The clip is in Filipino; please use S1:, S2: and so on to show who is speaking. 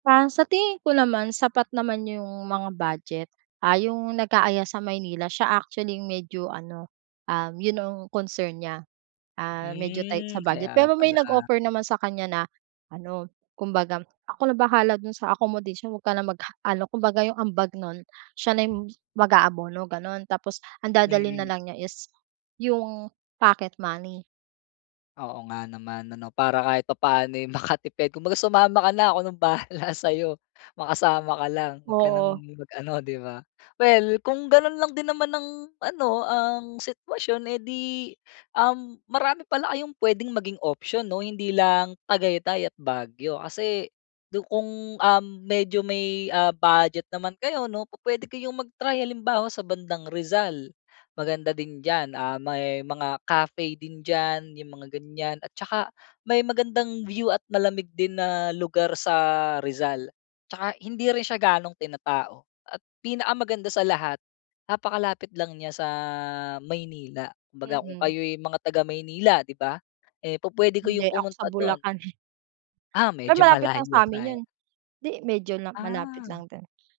S1: Ah, sa tingin ko naman sapat naman 'yong mga budget. Ah, 'yung nag-aaya sa Maynila siya actually 'yung medyo ano, um, 'yun ang concern niya, ah, medyo tight sa
S2: Hmm,
S1: budget.
S2: kaya
S1: Pero may
S2: pala.
S1: nag-offer naman sa kanya na ano kumbaga, "Ako na bahala do'n sa accommodation huwag ka na mag ano," kumbaga 'yung ambag nun siya na mag-aabono gano'n. Tapos ang dadalhin na
S2: Mm.
S1: lang niya is, 'yung, pocket money.
S2: Oo nga naman ano, para kahit papaano eh makatipid, kumbaga sumama ka na ako ng bahala sa'yo, makasama ka lang huwag ka
S1: Oo.
S2: ng mag ano 'di ba. Well, kung ganun lang din naman ang ano ang sitwasyon eh di, um, marami pala kayong puwedeng maging option 'no hindi lang Tagaytay at Baguio kasi, kung, um, medyo may, ah, budget naman kayo 'no pupuwede mag try halimbawa sa bandang Rizal. Maganda din diyan, ah, may mga cafe din diyan 'yung mga ganiyan at tsaka, may magandang view at malamig din na lugar sa Rizal. 'Tsaka hindi rin siya gano'ng tinatao, at pinakamaganda sa lahat, napakalapit lang niya sa, Maynila. Kumbaga kung
S1: Mm.
S2: kayo'y mga taga Maynila 'di ba, eh pupuwede kayong
S1: Hindi ako sa
S2: pumunta dun.
S1: Bulacan eh.
S2: Ah,
S1: Pero
S2: medyo
S1: malapit lang
S2: malayo
S1: sa'min
S2: nga 'yan.
S1: 'yun. 'Di medyo na malapit
S2: Ah.
S1: lang din.